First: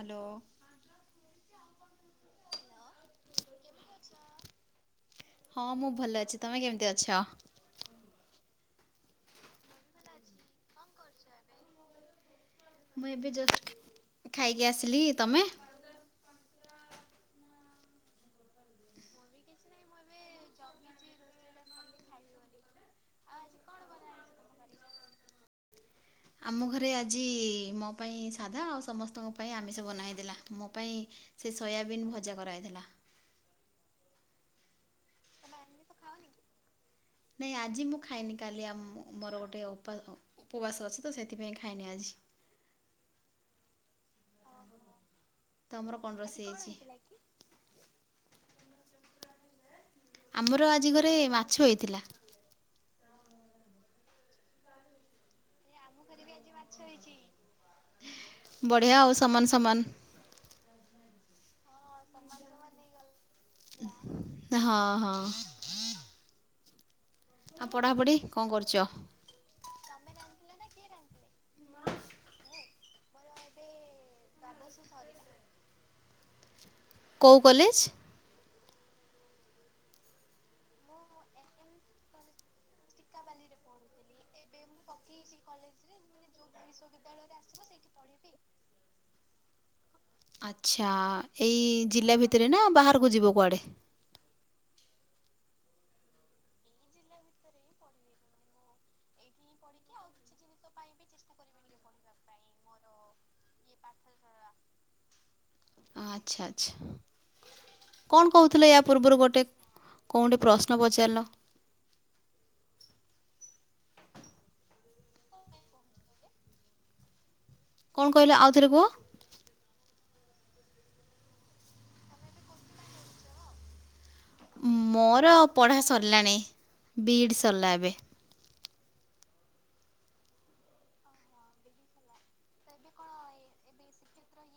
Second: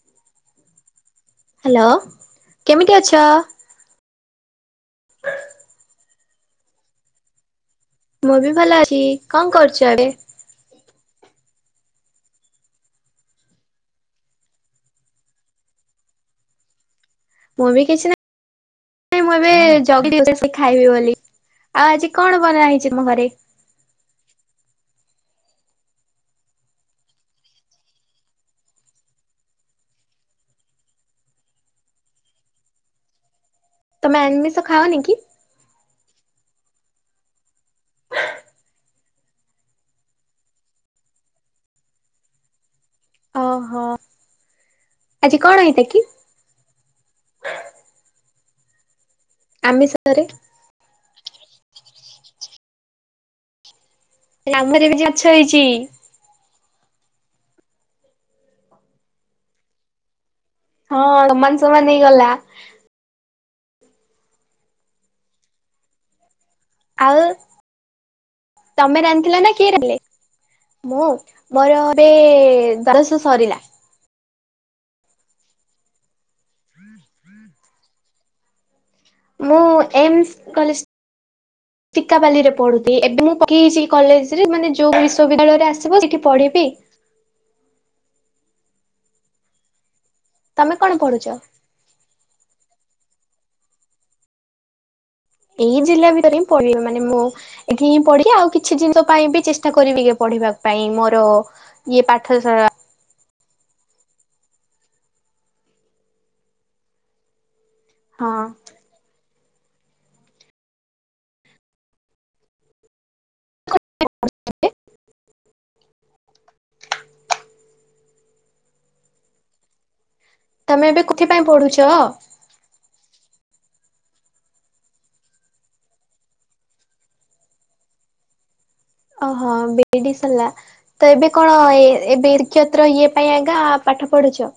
Hello. Hello କେମିତି ଅଛ? [inaudible] ହଁ ମୁଁ ଭଲ ଅଛି ତମେ କେମିତି ଅଛ? ମୁଁ ବି ଭଲ ଅଛି କଣ କରୁଚ ଏବେ? ମୁଁ ଏବେ ଜଷ୍ଟ ଖାଇକି ଆସିଲି ତମେ? ମୁଁ ବି କିଛି ନା ନାଇଁ ମୁଁ ଏବେ ଜଲଦି ଆସିଛି ଖାଇବି ବୋଲି ଆଉ ଆଜି କଣ ବନାହେଇଚି ତମ ଘରେ? ଆମ ଘରେ ଆଜି ମୋ ପାଇଁ ସାଧା ଆଉ ସମସ୍ତଙ୍କ ପାଇଁ ଆମିଷ ବନା ହେଇଥିଲା ମୋ ପାଇଁ ସେ ସୋୟାବିନ୍ ଭଜା କରାହେଇଥିଲା। ତମେ ଆମିଷ ଖାଅନିକି? [inaudible] ନାଇଁ ଆଜି ମୁଁ ଖାଇନି କାଲି ଆମ ମୋର ଗୋଟେ ଓପା ଉପବାସ ଅଛି ତ ସେଇଥିପାଇଁ ଖାଇନି ଆଜି। ଓହୋ। ଆଜି କଣ ହେଇଥା ତମର କି କଣ ରୋଷେଇ ହେଇଚି? ଆମିଷରେ ଆମର ଆଜି ଘରେ ମାଛ ହେଇଥିଲା। ଆମର ବି ଆଜି ମାଛ ହେଇଚି। ବଢ଼ିଆ ଆଉ ସମାନ ସମାନ। ହଁ ସମାନ ସମାନ ହେଇଗଲା‌। ହଁ ହଁ। ଆଉ ପଢ଼ାପଢ଼ି କଣ କରୁଛ ତମେ ରାନ୍ଧିଥିଲନା କିଏ ରାନ୍ଧିଲେ? ମୁଁ ମୋର ଏବେ ଦଶ ସରିଲା। ଦାବସ ସରିଲା। [inaudible] କୋଉ କଲେଜ୍? ମୁଁ ଏମସ୍ କଲେଜ୍ ଚିକାପାଲିରେ ପଢୁଥି ଏବେ ମୁଁ ପକେଇଚି କଲେଜରେ ମାନେ ଯୋଉ ବିଶ୍ୱବିଦ୍ୟାଳୟରେ ଆସିବ ସେଇଠି ପଢିବି। ବିଦ୍ୟାଳୟରେ ଆସିବ ସେଇଠି ତମେ କଣ ଆଚ୍ଛା ପଢୁଛ? ଏଇ ଜିଲ୍ଲା ଭିତରେ ନା ବାହାରକୁ ଯିବ କୁଆଡ଼େ? ଏଇ ଜିଲ୍ଲା ଭିତରେ ହିଁ ପଡ଼ିବି ମାନେ ମୋ ଏଠି ହିଁ ପଢିବି ଆଉ କିଛି ଜିନିଷ ପାଇଁ ବି ଚେଷ୍ଟା କରିବି ଟିକେ ପଢିବା ପାଇଁ ମୋର ଇଏ ପାଠ ସ ଆଚ୍ଛା ଆଚ୍ଛା କଣ ହଁ କୋହୁଥିଲ ୟା ପୂର୍ବରୁ ଗୋଟେ କଣଟେ ପ୍ରଶ୍ନ ପଚାରିଲ? କଣ କହିଲ ଆଉ ଥରେ କୁହ। ତମେ ଏବେ କୋଉଥିପାଇଁ ପଢୁଚ? ମୋର ପଢ଼ା ସରିଲାଣି ବିଇଡ଼୍ ସରଲା ଏବେ। ଓହୋ ବିଇଡି ସରଲା। ତ ଏବେ କଣ ଏ ଏବେ ଶିକ୍ଷତ୍ର ଇଏ ପାଇଁ ଆଗା ପାଠ ପଢ଼ୁଚ?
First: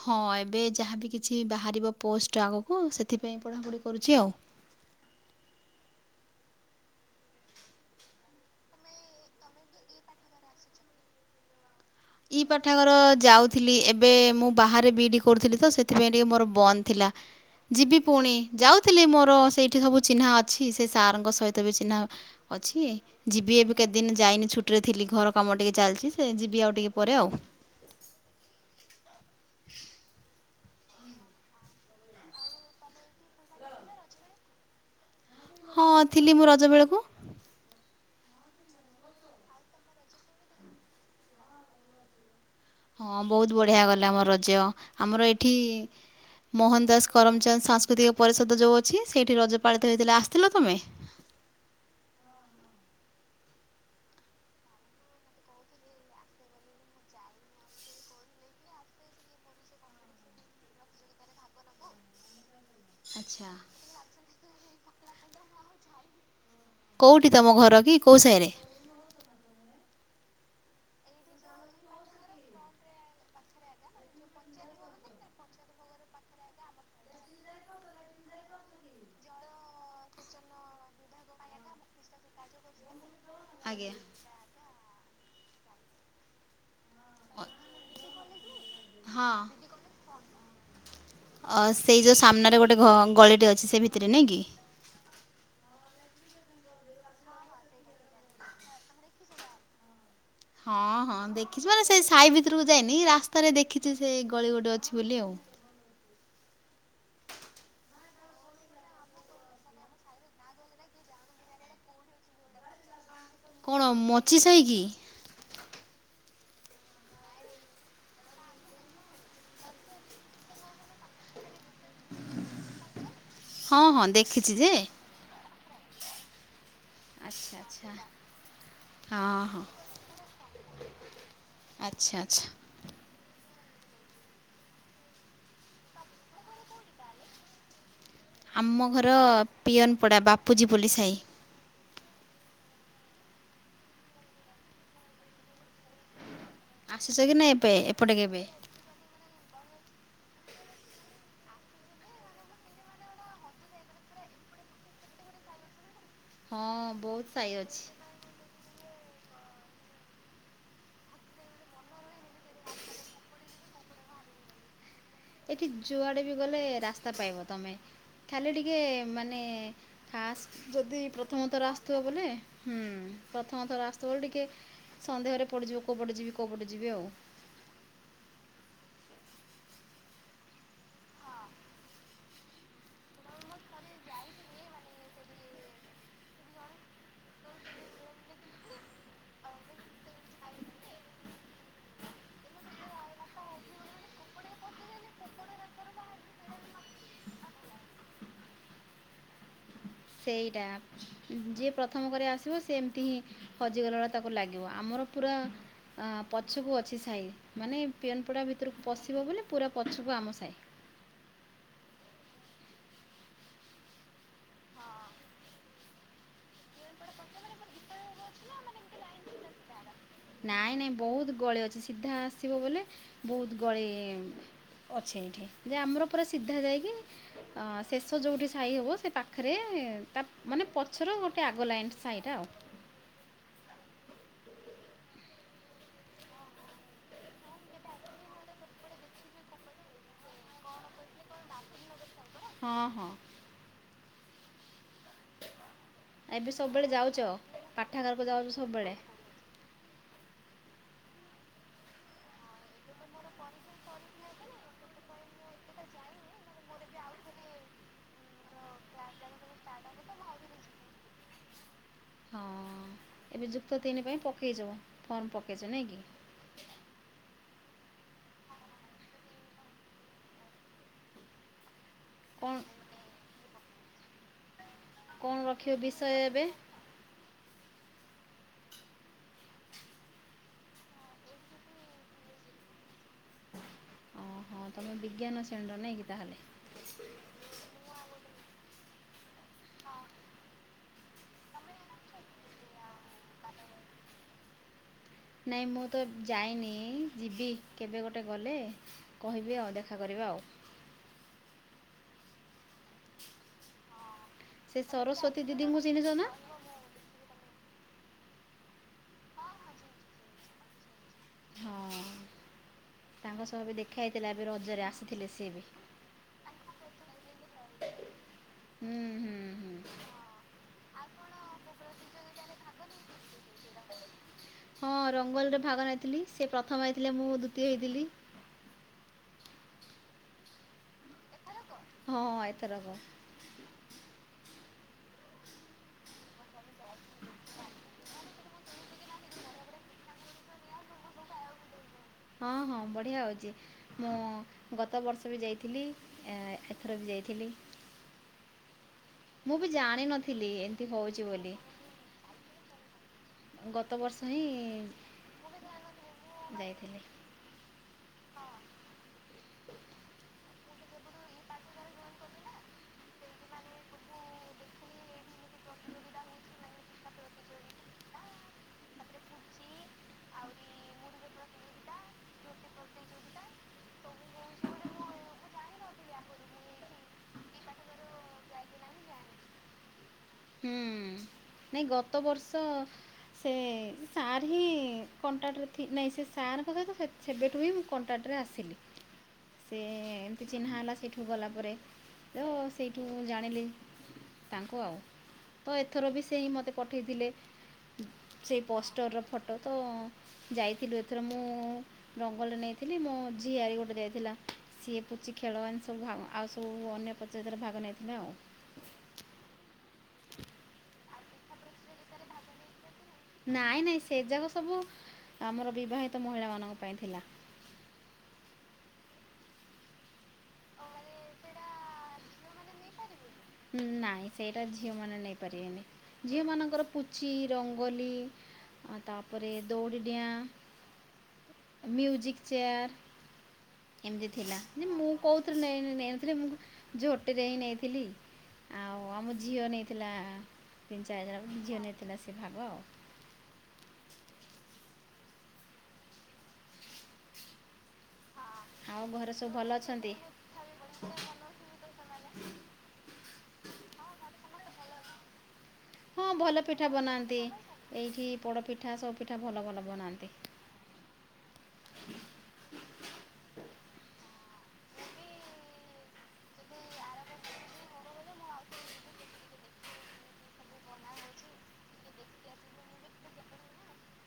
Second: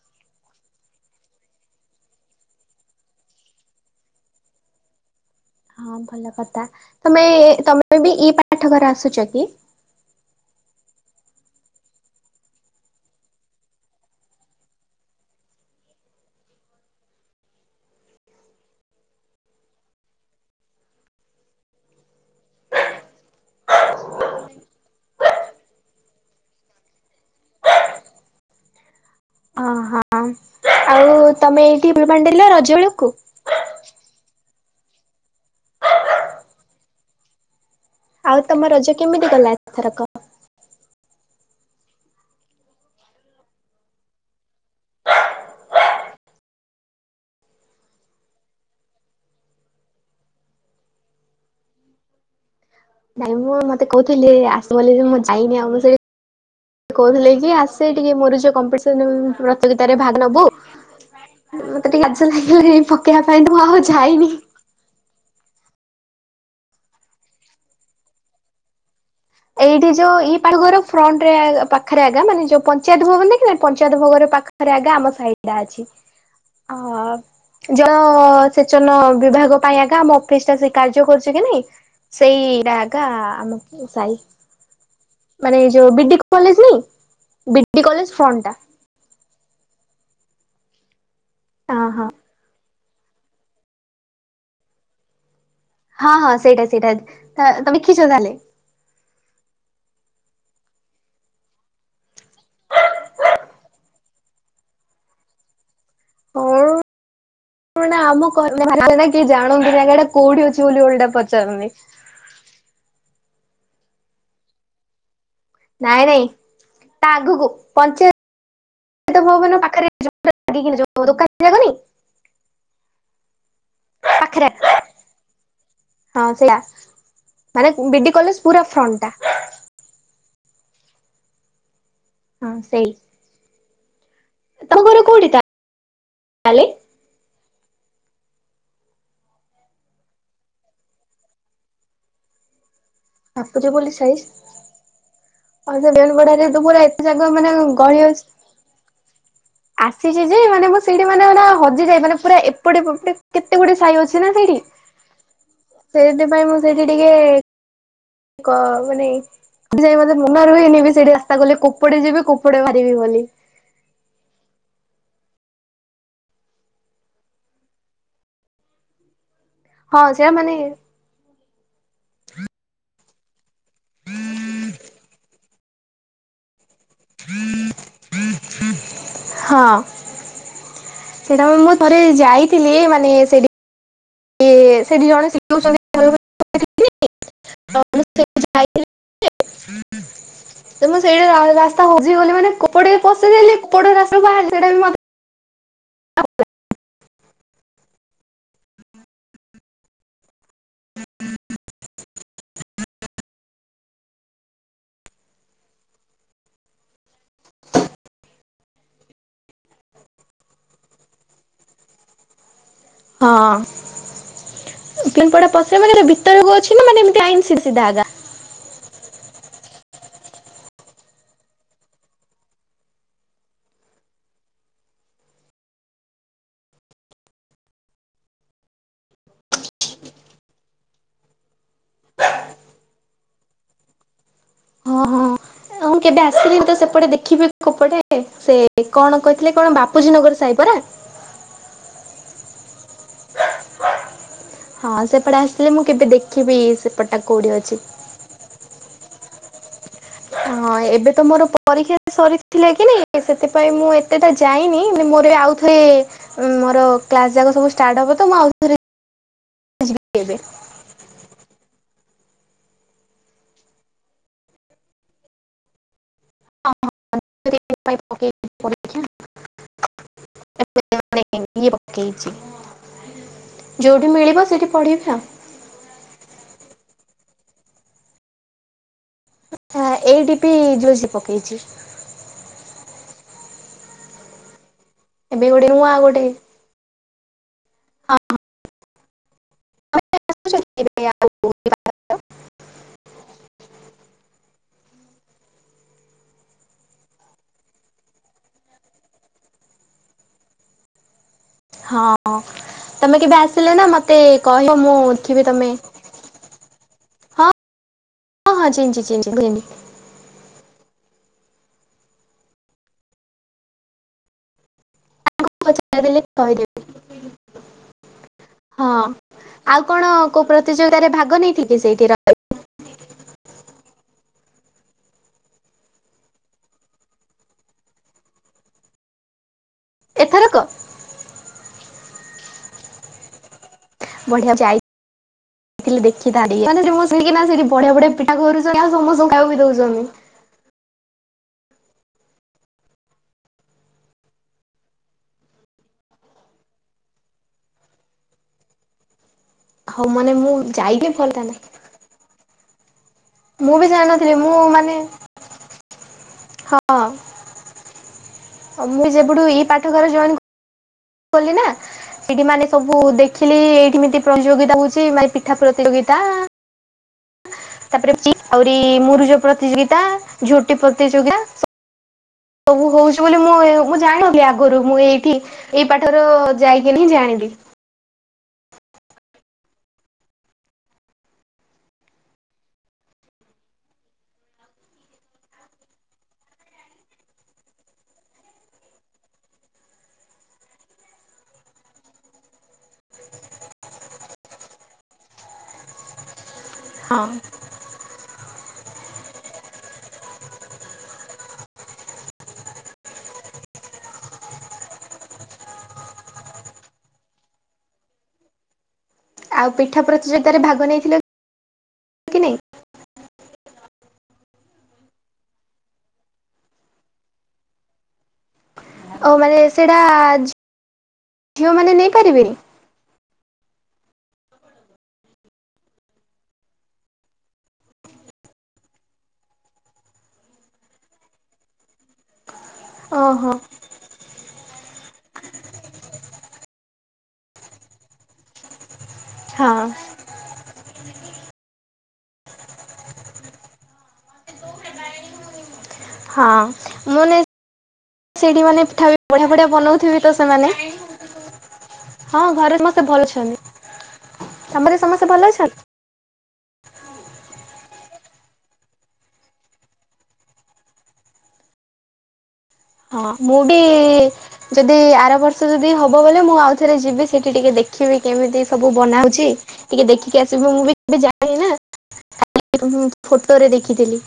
ହଁ ଏବେ ଯାହାବି କିଛି ବାହାରିବ ପୋଷ୍ଟ ଆଗକୁ ସେଥିପାଇଁ ପଢ଼ାପଢ଼ି କରୁଛି ଆଉ। ହଁ ଭଲ କଥା ତମେ ତମେ ବି ଇ ପାଠାଗର ଆସୁଚ କି? ଇ ପାଠାଗାର ଯାଉଥିଲି ଏବେ ମୁଁ ବାହାରେ ବି ଇ ଡ଼ି କରୁଥିଲି ତ ସେଥିପାଇଁ ଟିକେ ମୋର ବନ୍ଦ ଥିଲା। ଯିବି ପୁଣି ଯାଉଥିଲି ମୋର ସେଇଠି ସବୁ ଚିହ୍ନା ଅଛି ସେ ସାରଙ୍କ ସହିତ ବି ଚିହ୍ନା। ଅଛି ଯିବି ଏବେ କେତଦିନ ଯାଇନି ଛୁଟିରେ ଥିଲି ଘର କାମ ଟିକେ ଚାଲଚି ସେ ଯିବି ଆଉ ଟିକେ ପରେ ଆଉ। ହ ହଁ ଆଉ ତମେ ଏଇଠି ବି ବାଣ୍ଡିଲ ରଜ ବେଳକୁ। ହଁ ଥିଲି ମୁଁ ରଜ ବେଳକୁ। ଆଉ ତମ ରଜ କେମିତି ଗଲା ଏଥରକ? ହଁ ବୋହୁତ ବଢ଼ିଆ ଗଲା ମୋ ରଜ ଆମର ଏଠି ମୋହନ ଦାସ କରମଚନ୍ଦ ସାଂସ୍କୃତିକ ପରିଷଦ ଯୋଉ ଅଛି ସେଇଠି ରଜପାଳିତ ହେଇଥିଲେ ଆସିଥିଲ ତମେ? ନାଇଁ ମୁଁ ମତେ କୋହୁଥୁଲେ ଆସ ବୋଲି ବି ମୁଁ ଯାଇନି ଆଉ ମୁଁ ସେଠି ସେ କହୁଥିଲେ କି ଆସ ଟିକେ ମୋର ଯୋଉ କମ୍ପିଡସନ ପ୍ରତିଯୋଗିତାରେ ଭାଗ ନବୁ ମତେ ଟିକେ ଲାଜ ଲାଗିଲାଣି ପକେଇବା ପାଇଁ ଆଚ୍ଛା ତ ମୁଁ ଆଉ ଯାଇନି। କୋଉଠି ତମ ଘର କି କୋଉ ସାହିରେ? ଏଇଠି ଯୋଉ ଇ [unintelligible] ଘର ଫ୍ରଣ୍ଟ ରେ ପାଖରେ ଆଗା ମାନେ ଯୋଉ ପଞ୍ଚାୟତ ଭବନ ଦେଖ ନା ପଞ୍ଚାୟତ ଭବନ ପାଖ ରେ ଆଗା ଆମ ସାହି ଟା ଅଛି ଅ ଜଳ ସେଚନ ବିଭାଗ ପାଇଁ ହେକା ଆମ ଅଫିସ ଟା ସେ କାର୍ଯ୍ୟ କରୁଛି କି ନାଇଁ ସେଇଟାଗା ଆମ ଆଜ୍ଞା ସାହି ମାନେ ଏଇ ଯୋଉ ବିଡି କଲେଜ ନାଇ ବିଡି କଲେଜ ଫ୍ରଣ୍ଟ ଟା ହଁ ଅ ହଁ ସେଇ ହଁ ଯୋଉ ସାମ୍ନାରେ ଗୋଟେ ଗୋଟେ ଘ ଗଳିଟେ ଅଛି ସେ ଭିତରେ ନାଇଁ କି ହଁ ହଁ ସେଇଟା ସେଇଟା ତମେ ଦେଖିଛ ତାହେଲେ ହଁ ହଁ ଦେଖିଛି ମାନେ ସେ ସାହି ଭିତରକୁ ଯାଇନି ରାସ୍ତାରେ ଦେଖିଛି ସେ ଗଳି ଗୋଟେ ଅଛି ବୋଲି ଆଉ ହଁ ଆମ [unintelligible] ଜାଣନ୍ତିନି ଟା କଉଠି ଅଛି ବୋଲି ଓଲଟା ପଚାରନ୍ତି। କଣ ମଚି ସାହି କି? ନାଇଁ ନାଇଁ ତା ଆଗକୁ ପଞ୍ଚା ୟତ ଭବନ ପାଖରେ [unintelligible] ହଁ ହଁ ପାଖରେ ଦେଖିଛି ଯେ ହଁ ସେଇଟା ଆଚ୍ଛା ମାନେ ଆଚ୍ଛା ବିଡି କଲେଜ ପୁର ଫ୍ରଣ୍ଟ ଟା ହଁ ହଁ ଆଚ୍ଛା ଆଚ୍ଛା ହଁ ସେଇ ତମ ଘର କଉଠି ତା ତାହାଲେ ଆମ ଘର ପିଅନପଡ଼ା ବାପୁଜୀ ବୋଲି ସାହି ବାପୁଜୀ ବୋଲି ସାଇ ହଉ ସେ ବେନୁ ପଡାରେ ତ ପୁରା ଏତେ ଆସିଛ ଜାଗା କି ନା ମାନେ ଏବେ ଗଳି ଏପଟେ ଅଛି। କେବେ? ଆସିଛି ଯେ ମାନେ ମୁଁ ସେଇଠି ମାନେ ହଜିଯାଏ ମାନେ ପୁରା ଏପଟେ ପେପେଟେ କେତେ ଗୁଟେ ସାଇ ଅଛି ନା ସେଇଠି ସେଇଠି ମୁଁ ହଁ ଟିକେ ବହୁତ ସାଇ ଅଛି। କ ମାନେ ସେଠି ଯାଇ ମତେ ମନ ରହେନି ବି ସେଇଠି ରାସ୍ତା ଗଲେ କୁପଡେ ଯିବି କୋପଡେ ବାହାରିବି ବୋଲି ଏଠି ଯୁଆଡ଼େ ବି ଗଲେ ରାସ୍ତା ପାଇବ ତମେ ଖାଲି ଟିକେ ମାନେ ହଁ ସେଇଟା ମାନେ ଫାଷ୍ଟ ଯଦି ପ୍ରଥମଥର ଆସିଥିବ ବୋଲେ ହୁଁ ପ୍ରଥମଥର ଆସିଥିବ ଟିକେ ସନ୍ଧେହରେ ପଡ଼ିଯିବ କଉ ପଟେ ଯିବି କେଉଁ ପଟେ ଯିବି ଆଉ ହଁ ସେଟା ମୁଁ ଥରେ ଯାଇଥିଲି ମାନେ ସେଠି ସେଠି ଜଣେ ଶିଖଉଛନ୍ତି ତ ତମେ ସେଇଠି ରା ରା ରାସ୍ତା ହଜିଗଲି ମାନେ କୁପଡେ ପଶିଦେଲି କୁପଡେ ରାସ୍ତାକୁ ବାହାରିଲି ସେଇଟା ବି [unintelligible] ସେଇଟା ଯିଏ ପ୍ରଥମ କରି ଆସିବ ସେ ଏମିତି ହିଁ ହଜିଗଲା ବଳିଆ ତାକୁ ଲାଗିବ ଆମର ପୁରା ଆଁ ପଛକୁ ଅଛି ସାହି ମାନେ ପିଅନପଡ଼ା ଭିତରକୁ ପଶିବ ବୋଲି ପୁରା ପଛକୁ ଆମ ସାହି। ହଁ ପିଅନ ପଡା ପସିବ ମାନେ ଭିତରକୁ ଅଛି ନାଁ ମାନେ ଏମତି ଆଇନ ସି ସିଧାଗା। ନାଇଁ ନାଇଁ ବହୁତ ଗଳି ଅଛି ସିଧା ଆସିବ ବୋଲେ ବହୁତ ଗଳି ଅଛି ଏଇଠି ଯେ ଆମର ପୁରା ସିଧା ଯାଇକି ଅ ଶେଷ ଯୋଉଠି ସାହି ହବ ସେ ପାଖରେ ତା ମାନେ ପଛର ଗୋଟେ ଟିକେ ଆଗଲାଇନ୍ ସାଇଟା ଆଉ। ହଁ ହଁ ଆଉ ମୁଁ କେବେ ଆସିଲିନି ତ ସେପଟେ ଦେଖିବି। କୋପଟେ ସେ କଣ କହିଥିଲେ କଣ ବାପୁଜୀ ନଗର ସାହି ପରା। ହଁ ହଁ। ହଁ ସେପଟେ ଆସିଥିଲେ ମୁଁ କେବେ ଦେଖିବି ସେପଟଟା କୋଉଠି ଅଛି। ଖାଇବାକୁ ଯାଉଚି। ସବୁବେଳେ। ହଁ ଏବେ ତ ମୋର ପରୀକ୍ଷା ସରିଥିଲା କି ନାଇଁ ସେଥିପାଇଁ ମୁଁ ଏତେଟା ଯାଇନି ମୁଁ ମୋର ଆଉ ରେ ମୋର କ୍ଲାସ ଯାକ ସବୁ ଷ୍ଟାର୍ଟ ହବ ତ ମୁଁ ଆଉ ଥରେ। ଷ୍ଟାର୍ଟ ଯିବି ହବତ ମୁଁ ଏବେ। ଆଉଥରେ। ହଁ ଏବେ ଯୁକ୍ତ ତିନି ପାଇଁ ପକେଇଚ ଫର୍ମ ପକେଇଚ ନାଇଁ କି। [unintelligible] [unintelligible] କଣ ଯୋଉଠି ମିଳିବ ସେଠି। କଣ ରଖିବ ବିଷୟ ଏବେ? ଏଇଡି ପି ଜୋସେ ପକେଇଚି। ହଁ ତମେ ବିଜ୍ଞାନ ଏବେ ଗୋଟେ ସେଣିର ନୂଆ ନେହିଁକି ଗୋଟେ ତାହାଲେ। [inaudible] [unintelligible] ନାଇଁ ମୁଁ ତ ଯାଇନି ଯିବି କେବେ ଗୋଟେ ଗଲେ। କହିବି ଆଉ ଦେଖା କରିବା ଆଉ। ହଁ ତମେ କେବେ ଆସିଲେ ନାଁ ମତେ କହିବ ମୁଁ ଥିବି ତମେ ଚିନିଚ ନାଁ? ହଁ ହଁ ଚିନିଚି ଚିନିଚି। ହଁ ତାଙ୍କ ସହ ବି ଦେଖାହେଇଥିଲା ଏବେ ରଜରେ ଆସିଥିଲେ ସେ ବି। ଆରେ ହେ କହିଦେବି ହଁ। ହୁଁ ହୁଁ ହୁଁ ଆଉ କଣ କୋଉ ପ୍ରତିଯୋଗିତାରେ ଭାଗ ନେଇଥିଲି କି ସେଇଠି ରହିବି। ହଁ ରଙ୍ଗଲରେ ଭାଗ ନେଇଥିଲି ସେ ପ୍ରଥମରେ ଥିଲେ ମୁଁ ଦ୍ୱିତୀୟ ତୀୟ ହୋଇଥିଲି। ଏଥରକ। ହଁ ଏଥରକ। ବଢିଆ ଯାଇ। ଥିଲେ ଦେଖିଥାନ୍ତି ସେଠି ବଢିଆ ବଢିଆ ପିଠା କରୁଚନ୍ତି ଆଉ ସମସ୍ତେ ଖାଇବାକୁ ବି ଦୋଉଚନ୍ତି। ହଁ ହଁ ବଢିଆ ହୋଉଚି। ମୁଁ ଗତ ବର୍ଷ ବି ଯାଇଥିଲି ଏଁ ଏଥର ବି ଯାଇଥିଲି। ମୁଁ ବି ହଉ ମାନେ ଜାଣିନଥିଲି ମୁଁ ଏମିତି ଯାଇଲେ ହେଉଛି ଭଲ ବୋଲି ଥାନ୍ତା। ମୁଁ ବି ଗତ ବର୍ଷ ଜାଇନଥିଲି ହିଁ ମୁଁ ମାନେ ହଁ। ଯାଇଥିଲି ଆ ମୁଁ ଯେବେଠୁ ଏଇ ପାଠଘରେ ଜଏନ୍ କଲି ନାଁ। ସେଇଠି ମାନେ ସବୁ ଦେଖିଲି ଏଇଠିଏମିତି ପ୍ରତିଯୋଗିତା ହୋଉଚି ମାନେ ପିଠା ପ୍ରତିଯୋଗିତା। ତାପରେ ଆଛି ଆହୁରି ମୁରୁଜ ପ୍ରତିଯୋଗିତା ଝୋଟି ପ୍ରତିଯୋଗତା ସ ସବୁ ହୋଉଚି ବୋଲି ମୁଁ ମୁଁ ଜାଣିଲି ଆଗରୁ ମୁଁ ଏଇଠି। ଏଇ ପାଠର ଯାଇକି ନିଜାଣିବି। ହୁଁ ନାଇଁ ଗତ ବର୍ଷ। ସେ ସାର୍ ହିଁ କଣ୍ଟାକ୍ଟରେ ଥି ନାହିଁ ସେ ସାରଙ୍କ ସେତେ ସେବେଠୁ ହିଁ ମୁଁ କଣ୍ଟାକ୍ଟରେ ଆସିଲି। ସେ ଏମିତି ଚିହ୍ନା ହେଲା ସେଇଠୁ ଗଲାପରେ ତ ସେଇଠୁ ଜାଣିଲି ତାଙ୍କୁ ଆଉ ତ ଏଥର ବି ସେ ହି ମୋତେ ହଁ ପଠେଇଥିଲେ ସେଇ ପୋଷ୍ଟର ଫଟ ତ ଯାଇଥିଲୁ ଏଥର ମୁଁ ଜଙ୍ଗଲରେ ନେଇଥିଲି ମୋ ଝି ଆରୀ ଗୋଟେ ଯାଇଥିଲା ସିଏ ପୁଚି ଖେଳଆଣ ସବୁ ଭାଗ ଆ ଆଉ ସବୁ ଅନ୍ୟ ପ୍ରତିିଯୋଗିତାରେ ଭାଗ ନେଇଥିଲେ ଆଉ ଆଉ ପିଠା ପ୍ରତିଯୋଗିତାରେ ଭାଗ ନେଇଥିଲ ନାଇଁ ନାଇଁ ସେ ଯାକ ସବୁ ଆମର ବିବାହିତ ମହିଳା ମାନଙ୍କ ପାଇଁ ଥିଲା ଓ ମାନେ ସେଇଟା ଝିଅ ମାନେ ନେଇପାରିବେନି ଉ ନାଇଁ ସେଇଟା ଝିଅମାନେ ନେଇପାରିବେନି ଝିଅମାନଙ୍କର ପୁଚି ରଙ୍ଗୋଲି ଆ ତାପରେ ଦୌଡ଼ିଡିଆଁ ମ୍ୟୁଜିକ୍ ଚେୟାର ଓହୋ ଏମିତି ଥିଲା ଯେ ମୁଁ କହୁଥିର୍ ନେଇ ନେଇନଥିଲି ମୁଁ କୁ ଝୋଟିରେ ହିଁ ନେଇଥିଲି ଆଉ ଆମ ଝିଅ ହଁ ନେଇଥିଲା ତିନି ଚାରିଜାଗା ଝିଅ ନେଇଥିଲା ସେ ଭାଗ ଆଉ ହଁ ମୁଁ ନେଇ ସେଇଠି ମାନେ ପିଠା ଆଉ ଘରେ ବଢିଆ ସବୁ ବଢିଆ ଭଲ ଅଛନ୍ତି? ବନଉଥିବି ତ ସେମାନେ ହଁ ଘରେ ସମସ୍ତେ ଭଲ ଅଛନ୍ତି ତମର ସମସ୍ତେ ଭଲ ଅଛନ୍ତି ହଁ ଭଲ ପିଠା ବନାନ୍ତି ଏଇଠି ପୋଡ଼ପିଠା ସବୁ ପିଠା ଭଲ ଭଲ ବନାନ୍ତି ହଁ ମୁଁ ଡି ଯଦି ଆର ବର୍ଷ ଯଦି ହବ ବୋଲେ ମୁଁ ଆଉଥରେ ଯିବି ସେଠି ଟିକେ ଦେଖିବି କେମିତି ସବୁ ବନାଉଛି ଟିକେ ଦେଖିକି ଆସିବୁ ମୁଁ ବି କେବେ ଜାଇନି ନା ଖାଲି ମୁଁ ଫଟୋରେ ଦେଖିଥିଲି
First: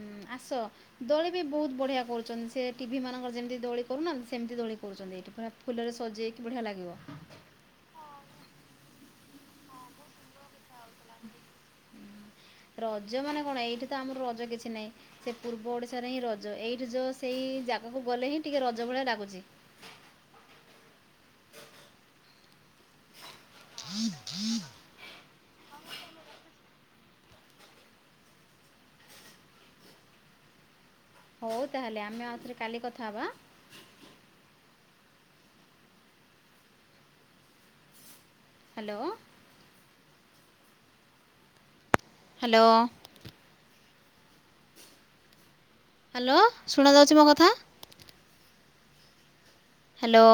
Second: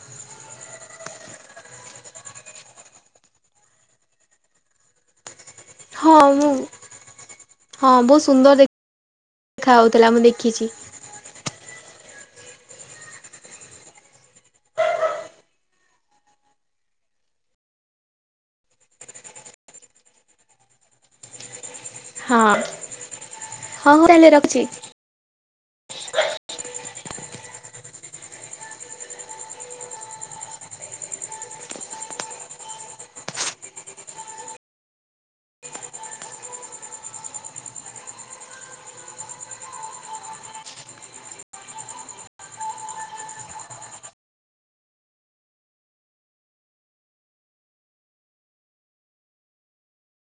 ହୁଁ ଆସ ଦୋଳି ବି ବହୁତ ବଢିଆ କରୁଛନ୍ତି ସେ ଟିଭି ମାନଙ୍କର ଯେମିତି ଦୋଳି କରୁନାହାନ୍ତି ସେମିତି ଦୋଳି କରୁଛନ୍ତି ଏଠି ପରା ହଉ ମୁଁ ହଁ ବହୁତ ସୁନ୍ଦର ଦେ ଖା ହଉଥିଲା ମୁଁ ଦେଖିଛି ହୁଁରଜ ମାନେ କଣ ଏଇଠି ତ ଆମର ରଜ କିଛି ନାହିଁ ସେ ପୂର୍ବ ଓଡିଶାରେ ହିଁ ରଜ ଏଇଠି ଯୋ ସେଇ ଜାଗାକୁ ଗଲେ ହିଁ ଟିକେ ରଜ ଭଳିଆ ଲାଗୁଛି ହଁ ହଁଉ ହେଲେ ରଖୁଛି ହଉ ତାହେଲେ ଆମେ ଆଉଥରେ କାଲି କଥା ହବା ଆଁ ହ୍ୟାଲୋ ହ୍ୟାଲୋ ହ୍ୟାଲୋ ଶୁଣାଯାଉଛି ମୋ କଥା ହ୍ୟାଲୋ